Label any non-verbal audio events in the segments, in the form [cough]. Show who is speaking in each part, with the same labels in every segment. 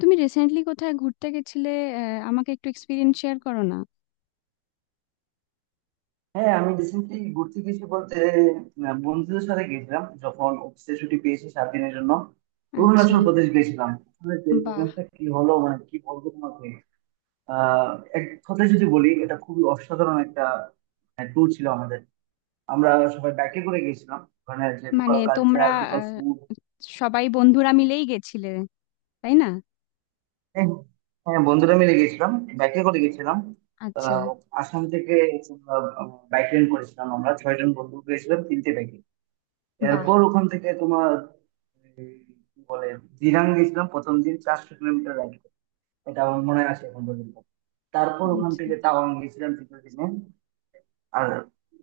Speaker 1: তুমি রিসেন্টলি কোথায় ঘুরতে গেছিলে? আহ, আমাকে একটু এক্সপিরিয়েন্স শেয়ার করো না।
Speaker 2: হ্যাঁ, আমি রিসেন্টলি ঘুরতে গেছি বলতে বন্ধুদের সাথে গেছিলাম। যখন অফিসে ছুটি পেয়েছি 7 দিনের জন্য
Speaker 1: আচ্ছা।
Speaker 2: অরুণাচল প্রদেশ গেছিলাম। আসলে যে
Speaker 1: বাহ।
Speaker 2: experience টা কি হলো, মানে কি বলবো তোমাকে। আহ এক কথায় যদি বলি, এটা খুবই অসাধারণ একটা ট্যুর ছিল আমাদের। আমরা সবাই বাইকে করে গেছিলাম। ওখানে যে লোকাল
Speaker 1: মানে তোমরা
Speaker 2: কালচার, লোকাল
Speaker 1: আহ,
Speaker 2: ফুড।
Speaker 1: সবাই বন্ধুরা মিলেই গেছিলে, তাই না?
Speaker 2: হ্যাঁ, হ্যাঁ, বন্ধুরা মিলে গেছিলাম, বাইকে করে গেছিলাম।
Speaker 1: আচ্ছা।
Speaker 2: আহ, আসাম থেকে বাইক রেন্ট করেছিলাম। আমরা 6 জন বন্ধু গেছিলাম 3টে বাইকে।
Speaker 1: বাহ।
Speaker 2: এরপর ওখান থেকে তোমার এই, কি বলে, দিরাং গেছিলাম প্রথম দিন, 400 কিলোমিটার রাইড। এটা আমার মনে আছে এখন পর্যন্ত। তারপর ওখান
Speaker 1: আচ্ছা।
Speaker 2: থেকে তাওয়াং গেছিলাম তৃতীয় দিনে। আর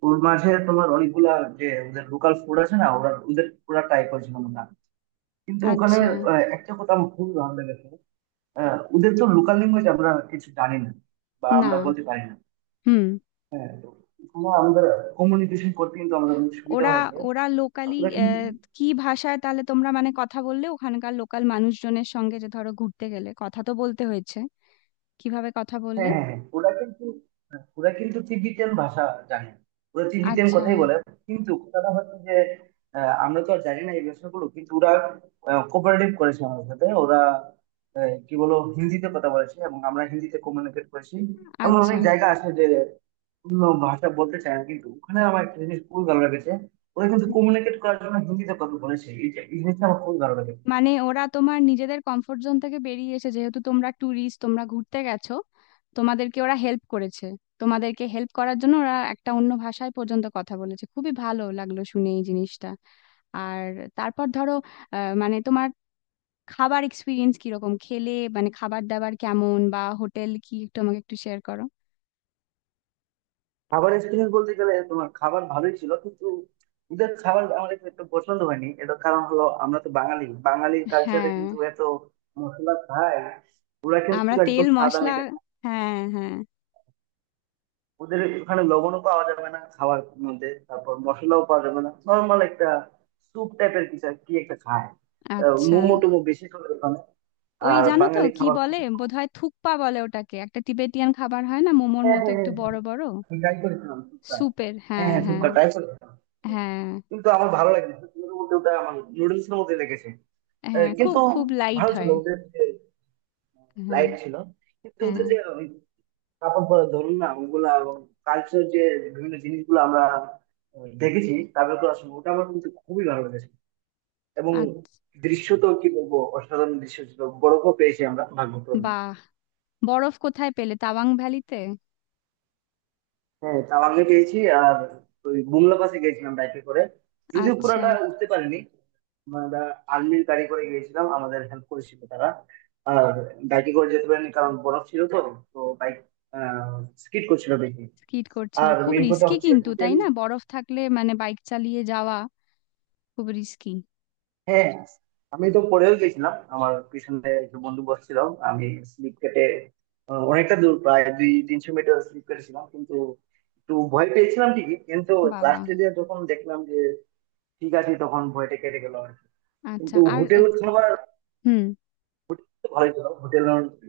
Speaker 2: ওর মাঝে তোমার অনেকগুলা, যে ওদের লোকাল ফুড আছে না, ওরা ওদের পুরা ট্রাই করেছিলাম আমরা। কিন্তু ওখানে
Speaker 1: আচ্ছা।
Speaker 2: একটা কথা আমার খুবই ভালো লেগেছে। ওদের তো লোকাল ল্যাঙ্গুয়েজ আমরা কিছু জানি না, বা
Speaker 1: না।
Speaker 2: আমরা বলতে পারি না।
Speaker 1: হুম।
Speaker 2: তো ওখানে আমাদের কমিউনিকেশন করতে কিন্তু আমাদের অনেক সুবিধা
Speaker 1: ওরা
Speaker 2: হয়েছে।
Speaker 1: ওরা লোকালি
Speaker 2: ওরা কিন্তু।
Speaker 1: কি ভাষায় তাহলে তোমরা মানে কথা বললে ওখানকার লোকাল মানুষজনের সঙ্গে? যে ধরো ঘুরতে গেলে কথা তো বলতে হয়েছে, কিভাবে কথা বললে?
Speaker 2: হ্যাঁ, হ্যাঁ, হ্যাঁ, ওরা কিন্তু। হ্যাঁ, ওরা কিন্তু তিব্বতিয়ান ভাষা জানে। ওরা তিব্বতিয়ান
Speaker 1: আচ্ছা।
Speaker 2: কথাই বলে। কিন্তু কথাটা হচ্ছে যে, আমরা তো আর জানি না এই ভাষাগুলো, কিন্তু ওরা কোঅপারেটিভ করেছে আমাদের সাথে। ওরা কি বলো, হিন্দিতে কথা বলেছে, এবং আমরা হিন্দিতে কমিউনিকেট করেছি। এমন
Speaker 1: আচ্ছা।
Speaker 2: অনেক জায়গা আছে যে অন্য ভাষা বলতে চায় না। কিন্তু ওখানে আমার একটা জিনিস খুবই ভালো লেগেছে, ওরা কিন্তু কমিউনিকেট করার জন্য হিন্দিতে কথা বলেছে। এই জিনিসটা আমার খুবই ভালো লেগেছে।
Speaker 1: মানে ওরা তোমার নিজেদের কমফোর্ট জোন থেকে বেরিয়ে এসে, যেহেতু তোমরা ট্যুরিস্ট, তোমরা ঘুরতে গেছো, তোমাদেরকে ওরা হেল্প করেছে। তোমাদেরকে হেল্প করার জন্য ওরা একটা অন্য ভাষায় পর্যন্ত কথা বলেছে, খুবই ভালো লাগলো শুনে এই জিনিসটা। আর তারপর ধরো মানে তোমার খাবার এক্সপিরিয়েন্স কিরকম, খেলে মানে খাবার দাবার কেমন বা হোটেল, কি একটু আমাকে একটু শেয়ার করো।
Speaker 2: খাবার এক্সপিরিয়েন্স বলতে গেলে তোমার খাবার ভালোই ছিল, কিন্তু ওদের খাবার আমার একটু একটু পছন্দ হয়নি। এটার কারণ হলো, আমরা তো বাঙালি, বাঙালি কালচারে
Speaker 1: হ্যাঁ।
Speaker 2: কিন্তু এত মশলা খায়। ওরা
Speaker 1: আমরা
Speaker 2: কিন্তু
Speaker 1: তেল
Speaker 2: একদম সাদা
Speaker 1: মশলা।
Speaker 2: মিটে খায়।
Speaker 1: হ্যাঁ হ্যাঁ।
Speaker 2: ওদের ওখানে লবণও পাওয়া যাবে না খাওয়ার মধ্যে, তারপর মশলাও পাওয়া যাবে না। নর্মাল একটা স্যুপ টাইপের কিছু কি একটা খায়।
Speaker 1: আচ্ছা।
Speaker 2: মোমো টোমো বেশি করে ওখানে।
Speaker 1: ওই
Speaker 2: আর
Speaker 1: জানো তো
Speaker 2: বাঙালি
Speaker 1: কি
Speaker 2: খাবার
Speaker 1: বলে,
Speaker 2: খুবই।
Speaker 1: বোধহয় থুকপা বলে ওটাকে, একটা তিবেতিয়ান খাবার হয় না মোমোর
Speaker 2: হ্যাঁ,
Speaker 1: মতো,
Speaker 2: হ্যাঁ, হ্যাঁ,
Speaker 1: একটু
Speaker 2: হ্যাঁ।
Speaker 1: বড় বড়।
Speaker 2: আমি ট্রাই করেছিলাম শুক্তা।
Speaker 1: স্যুপের,
Speaker 2: হ্যাঁ,
Speaker 1: হ্যাঁ
Speaker 2: হ্যাঁ,
Speaker 1: হ্যাঁ।
Speaker 2: শুক্তা ট্রাই করেছিলাম,
Speaker 1: হ্যাঁ
Speaker 2: কিন্তু আমার ভালো লাগে না, সত্যি কথা বলতে ওটা আমার নুডলস এর মধ্যে লেগেছে।
Speaker 1: হ্যাঁ। খুব
Speaker 2: কিন্তু
Speaker 1: খুব লাইট
Speaker 2: ভালো ছিল
Speaker 1: হয়।
Speaker 2: ওদের যে,
Speaker 1: হ্যাঁ
Speaker 2: লাইট ছিল। কিন্তু
Speaker 1: হ্যাঁ।
Speaker 2: ওদের যে ওই কাপড় পরা, ধরুন না, ওগুলা কালচার, যে বিভিন্ন জিনিসগুলো আমরা দেখেছি তাদের, তো আসলে ওটা আমার কিন্তু খুবই ভালো লেগেছে। এবং
Speaker 1: আর।
Speaker 2: দৃশ্য, তো কি বলবো, অসাধারণ দৃশ্য ছিল। গৌরবও পেয়েছি আমরা ভাগ্যক্রমে।
Speaker 1: বাহ। বরফ কোথায় পেলে? তাওয়াং ভ্যালিতে, হুম।
Speaker 2: হ্যাঁ, তাওয়াংয়ে গিয়েছি। আর ওই বুমলা পাসে গিয়েছিলাম বাইকে করে, যদিও
Speaker 1: আচ্ছা।
Speaker 2: পুরোটা উঠতে পারিনি। মানে আমরা আর্মির গাড়ি করে গিয়েছিলাম, আমাদের হেল্প করেছিল তারা। আর বাইকে করে যেতে পারিনি কারণ বরফ ছিল, তো তো বাইক স্কিড করছিল দেখি।
Speaker 1: স্কিড করছিল,
Speaker 2: আর
Speaker 1: খুব
Speaker 2: মেন কথা
Speaker 1: রিস্কি
Speaker 2: হচ্ছে
Speaker 1: কিন্তু, তাই
Speaker 2: হোটেল।
Speaker 1: না? বরফ থাকলে মানে বাইক চালিয়ে যাওয়া খুব রিস্কি।
Speaker 2: হ্যাঁ, আমি তো পড়েও গেছিলাম। আমার পিছনে একটা বন্ধু বসছিল। আমি স্লিপ কেটে অনেকটা দূর, প্রায় 200-300 মিটার স্লিপ কেটেছিলাম, কিন্তু একটু ভয় পেয়েছিলাম ঠিকই। কিন্তু
Speaker 1: বাবা।
Speaker 2: লাস্টে দিয়ে যখন দেখলাম যে ঠিক আছে, তখন ভয়টা কেটে গেল আর কি।
Speaker 1: আচ্ছা।
Speaker 2: কিন্তু
Speaker 1: আর
Speaker 2: হোটেল খাবার
Speaker 1: হুম।
Speaker 2: তো ভালোই ছিল। হোটেল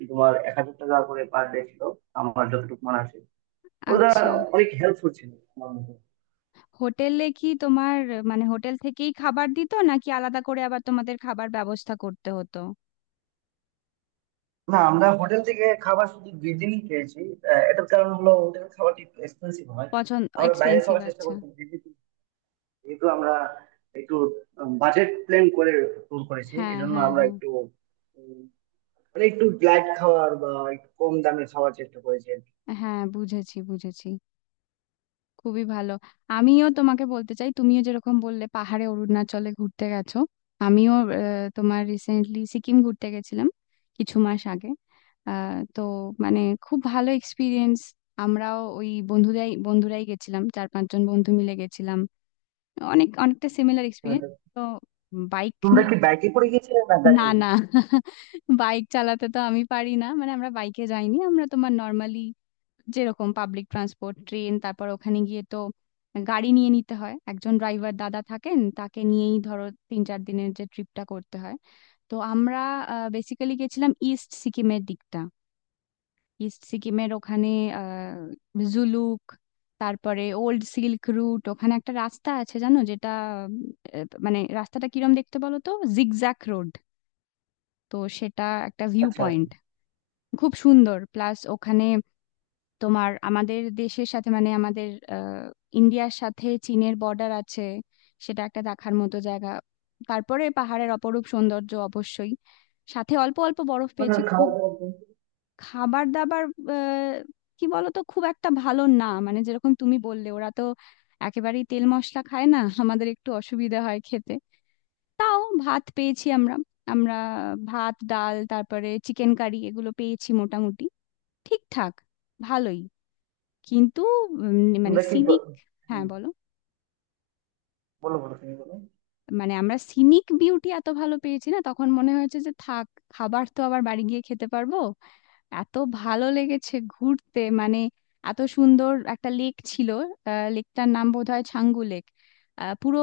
Speaker 2: তোমার 1000 টাকা করে পার ডে ছিল, আমার যতটুকু মনে আছে। ওরা
Speaker 1: আচ্ছা।
Speaker 2: অনেক হেল্পফুল ছিল আমার মতে।
Speaker 1: হোটেলে কি তোমার মানে হোটেল থেকেই খাবার দিত, নাকি আলাদা করে আবার তোমাদের খাবার ব্যবস্থা করতে হতো?
Speaker 2: না, আমরা হোটেল থেকে খাবার শুধু 2 দিনই খেয়েছি। এটার কারণ হলো হোটেল খাবারটি একটু এক্সপেন্সিভ হয়।
Speaker 1: পছন্দ
Speaker 2: আমরা বাইরে
Speaker 1: এক্সপেন্সিভ,
Speaker 2: খাওয়ার চেষ্টা
Speaker 1: আচ্ছা।
Speaker 2: করছি, যেহেতু যেহেতু আমরা একটু বাজেট প্ল্যান করে ট্যুর করেছি।
Speaker 1: হ্যাঁ
Speaker 2: এই জন্য
Speaker 1: হ্যাঁ
Speaker 2: আমরা
Speaker 1: হ্যাঁ।
Speaker 2: একটু, উম, মানে একটু লাইট খাওয়ার বা একটু কম দামে খাওয়ার চেষ্টা করেছি আর কি।
Speaker 1: হ্যাঁ বুঝেছি, বুঝেছি। খুবই ভালো। আমিও তোমাকে বলতে চাই, তুমিও যেরকম বললে পাহাড়ে অরুণাচলে ঘুরতে গেছো, আমিও তোমার রিসেন্টলি সিকিম ঘুরতে গেছিলাম কিছু মাস আগে। তো মানে খুব ভালো এক্সপিরিয়েন্স। আমরাও ওই বন্ধুরাই বন্ধুরাই গেছিলাম, চার পাঁচজন বন্ধু মিলে গেছিলাম। অনেক অনেকটা সিমিলার এক্সপিরিয়েন্স। তো বাইক
Speaker 2: তোমরা
Speaker 1: নিয়ে।
Speaker 2: কি বাইকে করে গিয়েছিলে, না গাড়ি?
Speaker 1: না না, বাইক চালাতে তো আমি পারি না, মানে আমরা বাইকে যাইনি। আমরা তোমার নর্মালি যেরকম পাবলিক ট্রান্সপোর্ট, ট্রেন, তারপর ওখানে গিয়ে তো গাড়ি নিয়ে নিতে হয়, একজন ড্রাইভার দাদা থাকেন তাকে নিয়েই ধরো তিন চার দিনের যে ট্রিপটা করতে হয়। তো আমরা বেসিক্যালি গেছিলাম ইস্ট সিকিমের দিকটা। ইস্ট সিকিমের ওখানে আহ জুলুক, তারপরে ওল্ড সিল্ক রুট। ওখানে একটা রাস্তা আছে, জানো যেটা, মানে রাস্তাটা কিরম দেখতে বলো তো, জিগজ্যাক রোড। তো সেটা একটা ভিউ
Speaker 2: আচ্ছা,
Speaker 1: পয়েন্ট, খুব সুন্দর। প্লাস ওখানে তোমার আমাদের দেশের সাথে, মানে আমাদের আহ, ইন্ডিয়ার সাথে চীনের বর্ডার আছে, সেটা একটা দেখার মতো জায়গা। তারপরে পাহাড়ের অপরূপ সৌন্দর্য অবশ্যই, সাথে অল্প অল্প বরফ
Speaker 2: মানে
Speaker 1: পেয়েছি
Speaker 2: খাওয়া
Speaker 1: খুব।
Speaker 2: দাওয়া বলতে।
Speaker 1: খাবার দাবার আহ, কি বলতো খুব একটা ভালো না, মানে যেরকম তুমি বললে ওরা তো একেবারেই তেল মশলা খায় না [laughs] আমাদের একটু অসুবিধা হয় খেতে। তাও ভাত পেয়েছি আমরা। আমরা ভাত ডাল তারপরে চিকেন কারি এগুলো পেয়েছি মোটামুটি ঠিকঠাক, ভালোই। কিন্তু মানে
Speaker 2: তোমরা কি
Speaker 1: সিনিক। হ্যাঁ
Speaker 2: হ্যাঁ,
Speaker 1: বলো।
Speaker 2: বলো বলো, তুমি বলো।
Speaker 1: মানে আমরা সিনিক বিউটি এত ভালো পেয়েছি না, তখন মনে হয়েছে যে থাক, খাবার তো আবার বাড়ি গিয়ে খেতে পারবো, এত ভালো লেগেছে ঘুরতে। মানে এত সুন্দর একটা লেক ছিল, লেকটার নাম বোধহয় ছাঙ্গু লেক, পুরো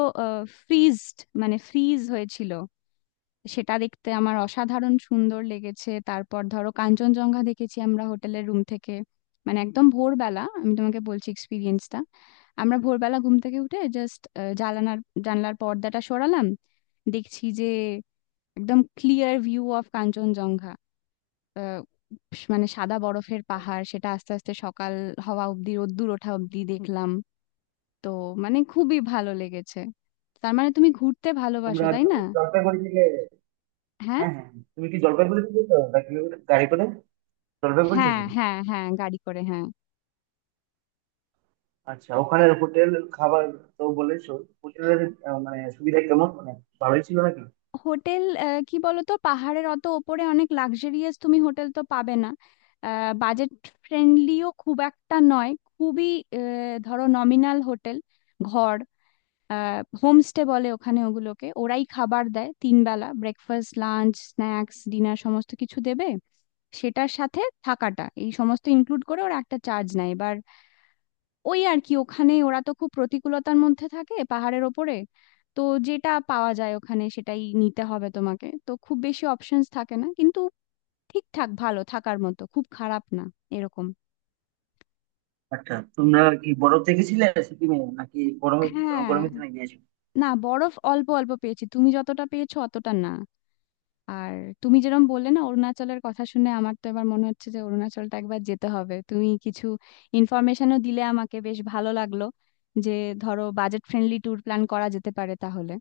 Speaker 1: ফ্রিজড, মানে ফ্রিজ হয়েছিল। সেটা দেখতে আমার অসাধারণ সুন্দর লেগেছে। তারপর ধরো কাঞ্চনজঙ্ঘা দেখেছি আমরা হোটেলের রুম থেকে, মানে একদম ভোরবেলা আমি তোমাকে বলছি এক্সপিরিয়েন্সটা। আমরা ভোরবেলা ঘুম থেকে উঠে জাস্ট জানালার জানলার পর্দাটা সরালাম, দেখছি যে একদম ক্লিয়ার ভিউ অফ কাঞ্চনজঙ্ঘা, আহ, মানে সাদা বরফের পাহাড়। সেটা আস্তে আস্তে সকাল হওয়া অব্দি, রোদ্দুর ওঠা অব্দি দেখলাম। তো মানে খুবই ভালো লেগেছে। তার মানে তুমি ঘুরতে ভালোবাসো,
Speaker 2: তোমরা
Speaker 1: তাই না?
Speaker 2: জলপাইগুড়ি থেকে?
Speaker 1: হ্যাঁ
Speaker 2: হ্যাঁ, হ্যাঁ, তুমি কি জলপাইগুড়ি থেকে গেছো নাকি, গাড়ি করে জলপাইগুড়ি
Speaker 1: হ্যাঁ
Speaker 2: থেকে?
Speaker 1: হ্যাঁ। হ্যাঁ গাড়ি করে, হ্যাঁ।
Speaker 2: আচ্ছা, ওখানে হোটেল খাবার তো বলেছো, হোটেলের মানে সুবিধা কেমন, মানে ভালোই ছিল নাকি?
Speaker 1: হোটেল কি বলতো, পাহাড়ের অত ওপরে অনেক লাক্সারিয়াস তুমি হোটেল তো পাবে না। বাজেট ফ্রেন্ডলিও খুব একটা নয়, খুবই ধরো নমিনাল হোটেল, ঘর। হোমস্টে বলে ওখানে ওগুলোকে, ওরাই খাবার দেয় তিন বেলা, ব্রেকফাস্ট, লাঞ্চ, স্ন্যাক্স, ডিনার সমস্ত কিছু দেবে। সেটার সাথে থাকাটা, এই সমস্ত ইনক্লুড করে ওরা একটা চার্জ নেয়। এবার ওই আর কি, ওখানে ওরা তো খুব প্রতিকূলতার মধ্যে থাকে পাহাড়ের ওপরে। তো যেটা পাওয়া যায় ওখানে সেটাই নিতে হবে, তোমাকে তো খুব বেশি অপশনস থাকে না, কিন্তু ঠিকঠাক ভালো থাকার মতো, খুব খারাপ না এরকম।
Speaker 2: আচ্ছা, তোমরা কি বরফ দেখেছিলে সিকিমে, নাকি গরমে,
Speaker 1: হ্যাঁ।
Speaker 2: গরমের দিনে গিয়েছো?
Speaker 1: না বরফ অল্প অল্প পেয়েছি, তুমি যতটা পেয়েছো অতটা না। আর তুমি যেরকম বললে না অরুণাচলের কথা শুনে, আমার তো এবার মনে হচ্ছে যে অরুণাচলটা একবার যেতে হবে, তুমি কিছু ইনফরমেশনও দিলে আমাকে, বেশ ভালো লাগলো। যে ধরো বাজেট ফ্রেন্ডলি ট্যুর প্ল্যান করা যেতে পারে তাহলে।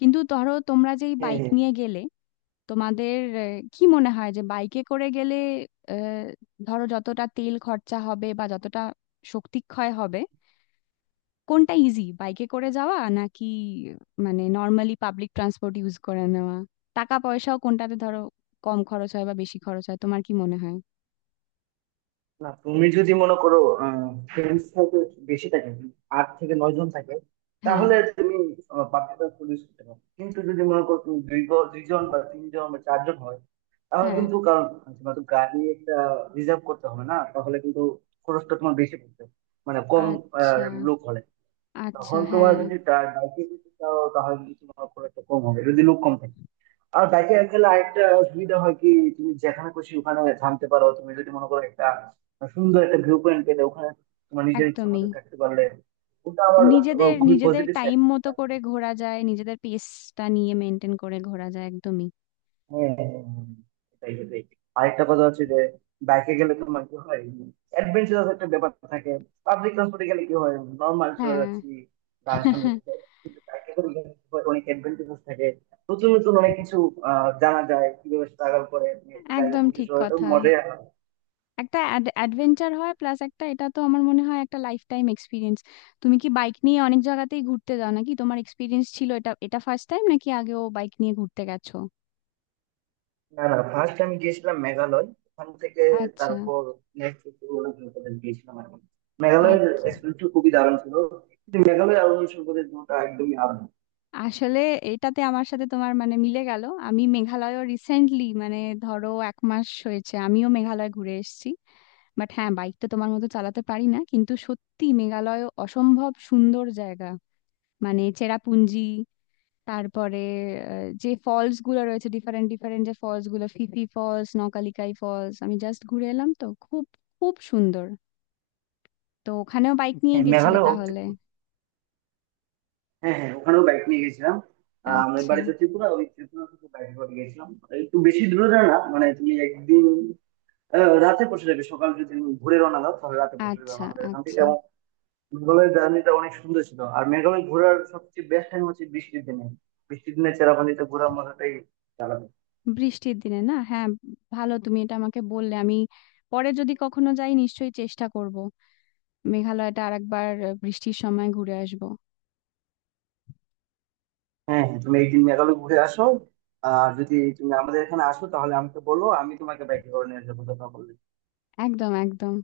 Speaker 1: কিন্তু ধরো তোমরা যেই
Speaker 2: হ্যাঁ,
Speaker 1: বাইক
Speaker 2: হ্যাঁ।
Speaker 1: নিয়ে গেলে, তোমাদের কি মনে হয় যে বাইকে করে গেলে আহ, ধরো যতটা তেল খরচা হবে, বা যতটা শক্তি ক্ষয় হবে, কোনটা ইজি, বাইকে করে যাওয়া নাকি মানে নর্মালি পাবলিক ট্রান্সপোর্ট ইউজ করে নেওয়া? টাকা পয়সাও কোনটাতে ধরো কম খরচ হয় বা বেশি খরচ হয়, তোমার কি মনে হয়?
Speaker 2: না, তুমি যদি মনে করো ফ্রেন্ডস হয়তো বেশি থাকে, 8 থেকে 9 জন থাকে,
Speaker 1: হ্যাঁ
Speaker 2: তাহলে তুমি বাকিটা পুলিশ করতে পারো। কিন্তু যদি মনে করো তুমি 2 জন বা 3 জন বা 4 জন হয়, তাহলে
Speaker 1: হ্যাঁ।
Speaker 2: কিন্তু, কারণ তোমার তো গাড়ি একটা রিজার্ভ করতে হবে না, তাহলে কিন্তু খরচটা তোমার বেশি পড়বে, মানে কম আহ,
Speaker 1: আচ্ছা।
Speaker 2: লোক হলে,
Speaker 1: আচ্ছা।
Speaker 2: তখন তোমার
Speaker 1: হ্যাঁ।
Speaker 2: যদি বাইকে যেতে চাও তাহলে কিন্তু তোমার খরচটা কম হবে যদি লোক কম থাকে। আর ব্যাকে গেলে আরেকটা সুবিধা হয় কি, তুমি যেখানে খুশি ওখানে থামতে পারো। তুমি যদি মনে করো একটা সুন্দর একটা ভিউ পয়েন্ট পেলে ওখানে, তোমার নিজের ইচ্ছা
Speaker 1: একদমই।
Speaker 2: মতো থাকতে পারলে, ওটা আবার
Speaker 1: নিজেদের
Speaker 2: খুবই
Speaker 1: নিজেদের
Speaker 2: পজিটিভ সাইড।
Speaker 1: টাইম মতো করে ঘোরা যায়, নিজেদের পেসটা নিয়ে মেনটেন করে ঘোরা যায়, একদমই।
Speaker 2: হ্যাঁ, হ্যাঁ, হ্যাঁ, এটাই এটাই আরেকটা কথা হচ্ছে যে বাইকে গেলে তোমার কি হয়, অ্যাডভেঞ্চারাস একটা ব্যাপার থাকে। পাবলিক ট্রান্সপোর্টে গেলে কি হয়, নর্মাল চলে
Speaker 1: হ্যাঁ।
Speaker 2: যাচ্ছি, গান শুনে যাচ্ছি। কিন্তু বাইকে করে গেলে কি হয়, অনেক অ্যাডভেঞ্চারাস থাকে, নতুন নতুন অনেক কিছু জানা যায়, কিভাবে স্ট্রাগল করে তুমি একটা জায়গা
Speaker 1: একদম
Speaker 2: পৌঁছে
Speaker 1: ঠিক
Speaker 2: যাওয়া, এটা
Speaker 1: কথা।
Speaker 2: মজাই আলাদা।
Speaker 1: একটা অ্যাডভেঞ্চার হয়, প্লাস একটা এটা তো আমার মনে হয় একটা লাইফ টাইম এক্সপিরিয়েন্স। তুমি কি বাইক নিয়ে অনেক জায়গাতেই ঘুরতে যাও নাকি? তোমার এক্সপিরিয়েন্স ছিল, এটা এটা ফার্স্ট টাইম নাকি আগেও বাইক নিয়ে ঘুরতে গেছো?
Speaker 2: না, না, ফার্স্ট আমি গিয়েছিলাম মেঘালয়। ওখান থেকে
Speaker 1: আচ্ছা।
Speaker 2: তারপর নেক্সট গিয়েছিলাম আর কি।
Speaker 1: আর।
Speaker 2: মেঘালয়ের এক্সপিরিয়েন্স খুবই দারুণ ছিল, কিন্তু মেঘালয় আর অরুণাচল প্রদেশ দুটো একদমই আলাদা।
Speaker 1: আসলে এটাতে আমার সাথে তোমার মানে মিলে গেল, আমি মেঘালয়ও রিসেন্টলি, মানে ধরো এক মাস হয়েছে আমিও মেঘালয় ঘুরে এসেছি। বাট হ্যাঁ বাইক তো তোমার মতো চালাতে পারি না কিন্তু, সত্যি মেঘালয় অসম্ভব সুন্দর জায়গা। মানে চেরাপুঞ্জি, তারপরে যে ফলস গুলো রয়েছে, ডিফারেন্ট ডিফারেন্ট যে ফলস গুলো, ফিফি ফলস, নকালিকাই ফলস, আমি জাস্ট ঘুরে এলাম, তো খুব খুব সুন্দর। তো ওখানেও বাইক নিয়ে
Speaker 2: হ্যাঁ,
Speaker 1: গেছিলে তাহলে?
Speaker 2: হ্যাঁ, হ্যাঁ, ওখানেও বাইক নিয়ে গেছিলাম। আমার
Speaker 1: আচ্ছা।
Speaker 2: বাড়ি তো ত্রিপুরা, ওই ত্রিপুরা থেকে বাইক করে গেছিলাম। একটু বেশি দূরে না, না, মানে তুমি একদিন রাতে পৌঁছে যাবে। সকাল যদি তুমি ঘুরে রওনা দাও, তাহলে রাতে পৌঁছে যাবে
Speaker 1: আচ্ছা।
Speaker 2: আমাদের এখান থেকে।
Speaker 1: আচ্ছা।
Speaker 2: এবং মেঘালয়ের জার্নিটা অনেক সুন্দর ছিল। আর মেঘালয় ঘোরার সবচেয়ে বেস্ট টাইম হচ্ছে বৃষ্টির দিনে। বৃষ্টির দিনে চেরাপুঞ্জিতে ঘোরার মজাটাই আলাদা।
Speaker 1: বৃষ্টির দিনে, না হ্যাঁ। ভালো, তুমি এটা আমাকে বললে, আমি পরে যদি কখনো যাই নিশ্চয়ই চেষ্টা করব, মেঘালয়টা আরেকবার বৃষ্টির সময় ঘুরে আসবো।
Speaker 2: হ্যাঁ, হ্যাঁ, তুমি একদিন মেঘালয় ঘুরে আসো। আর যদি তুমি আমাদের এখানে আসো তাহলে আমাকে বলো, আমি তোমাকে বাইকে করে নিয়ে যাবো দেখা করলে।
Speaker 1: একদম একদম।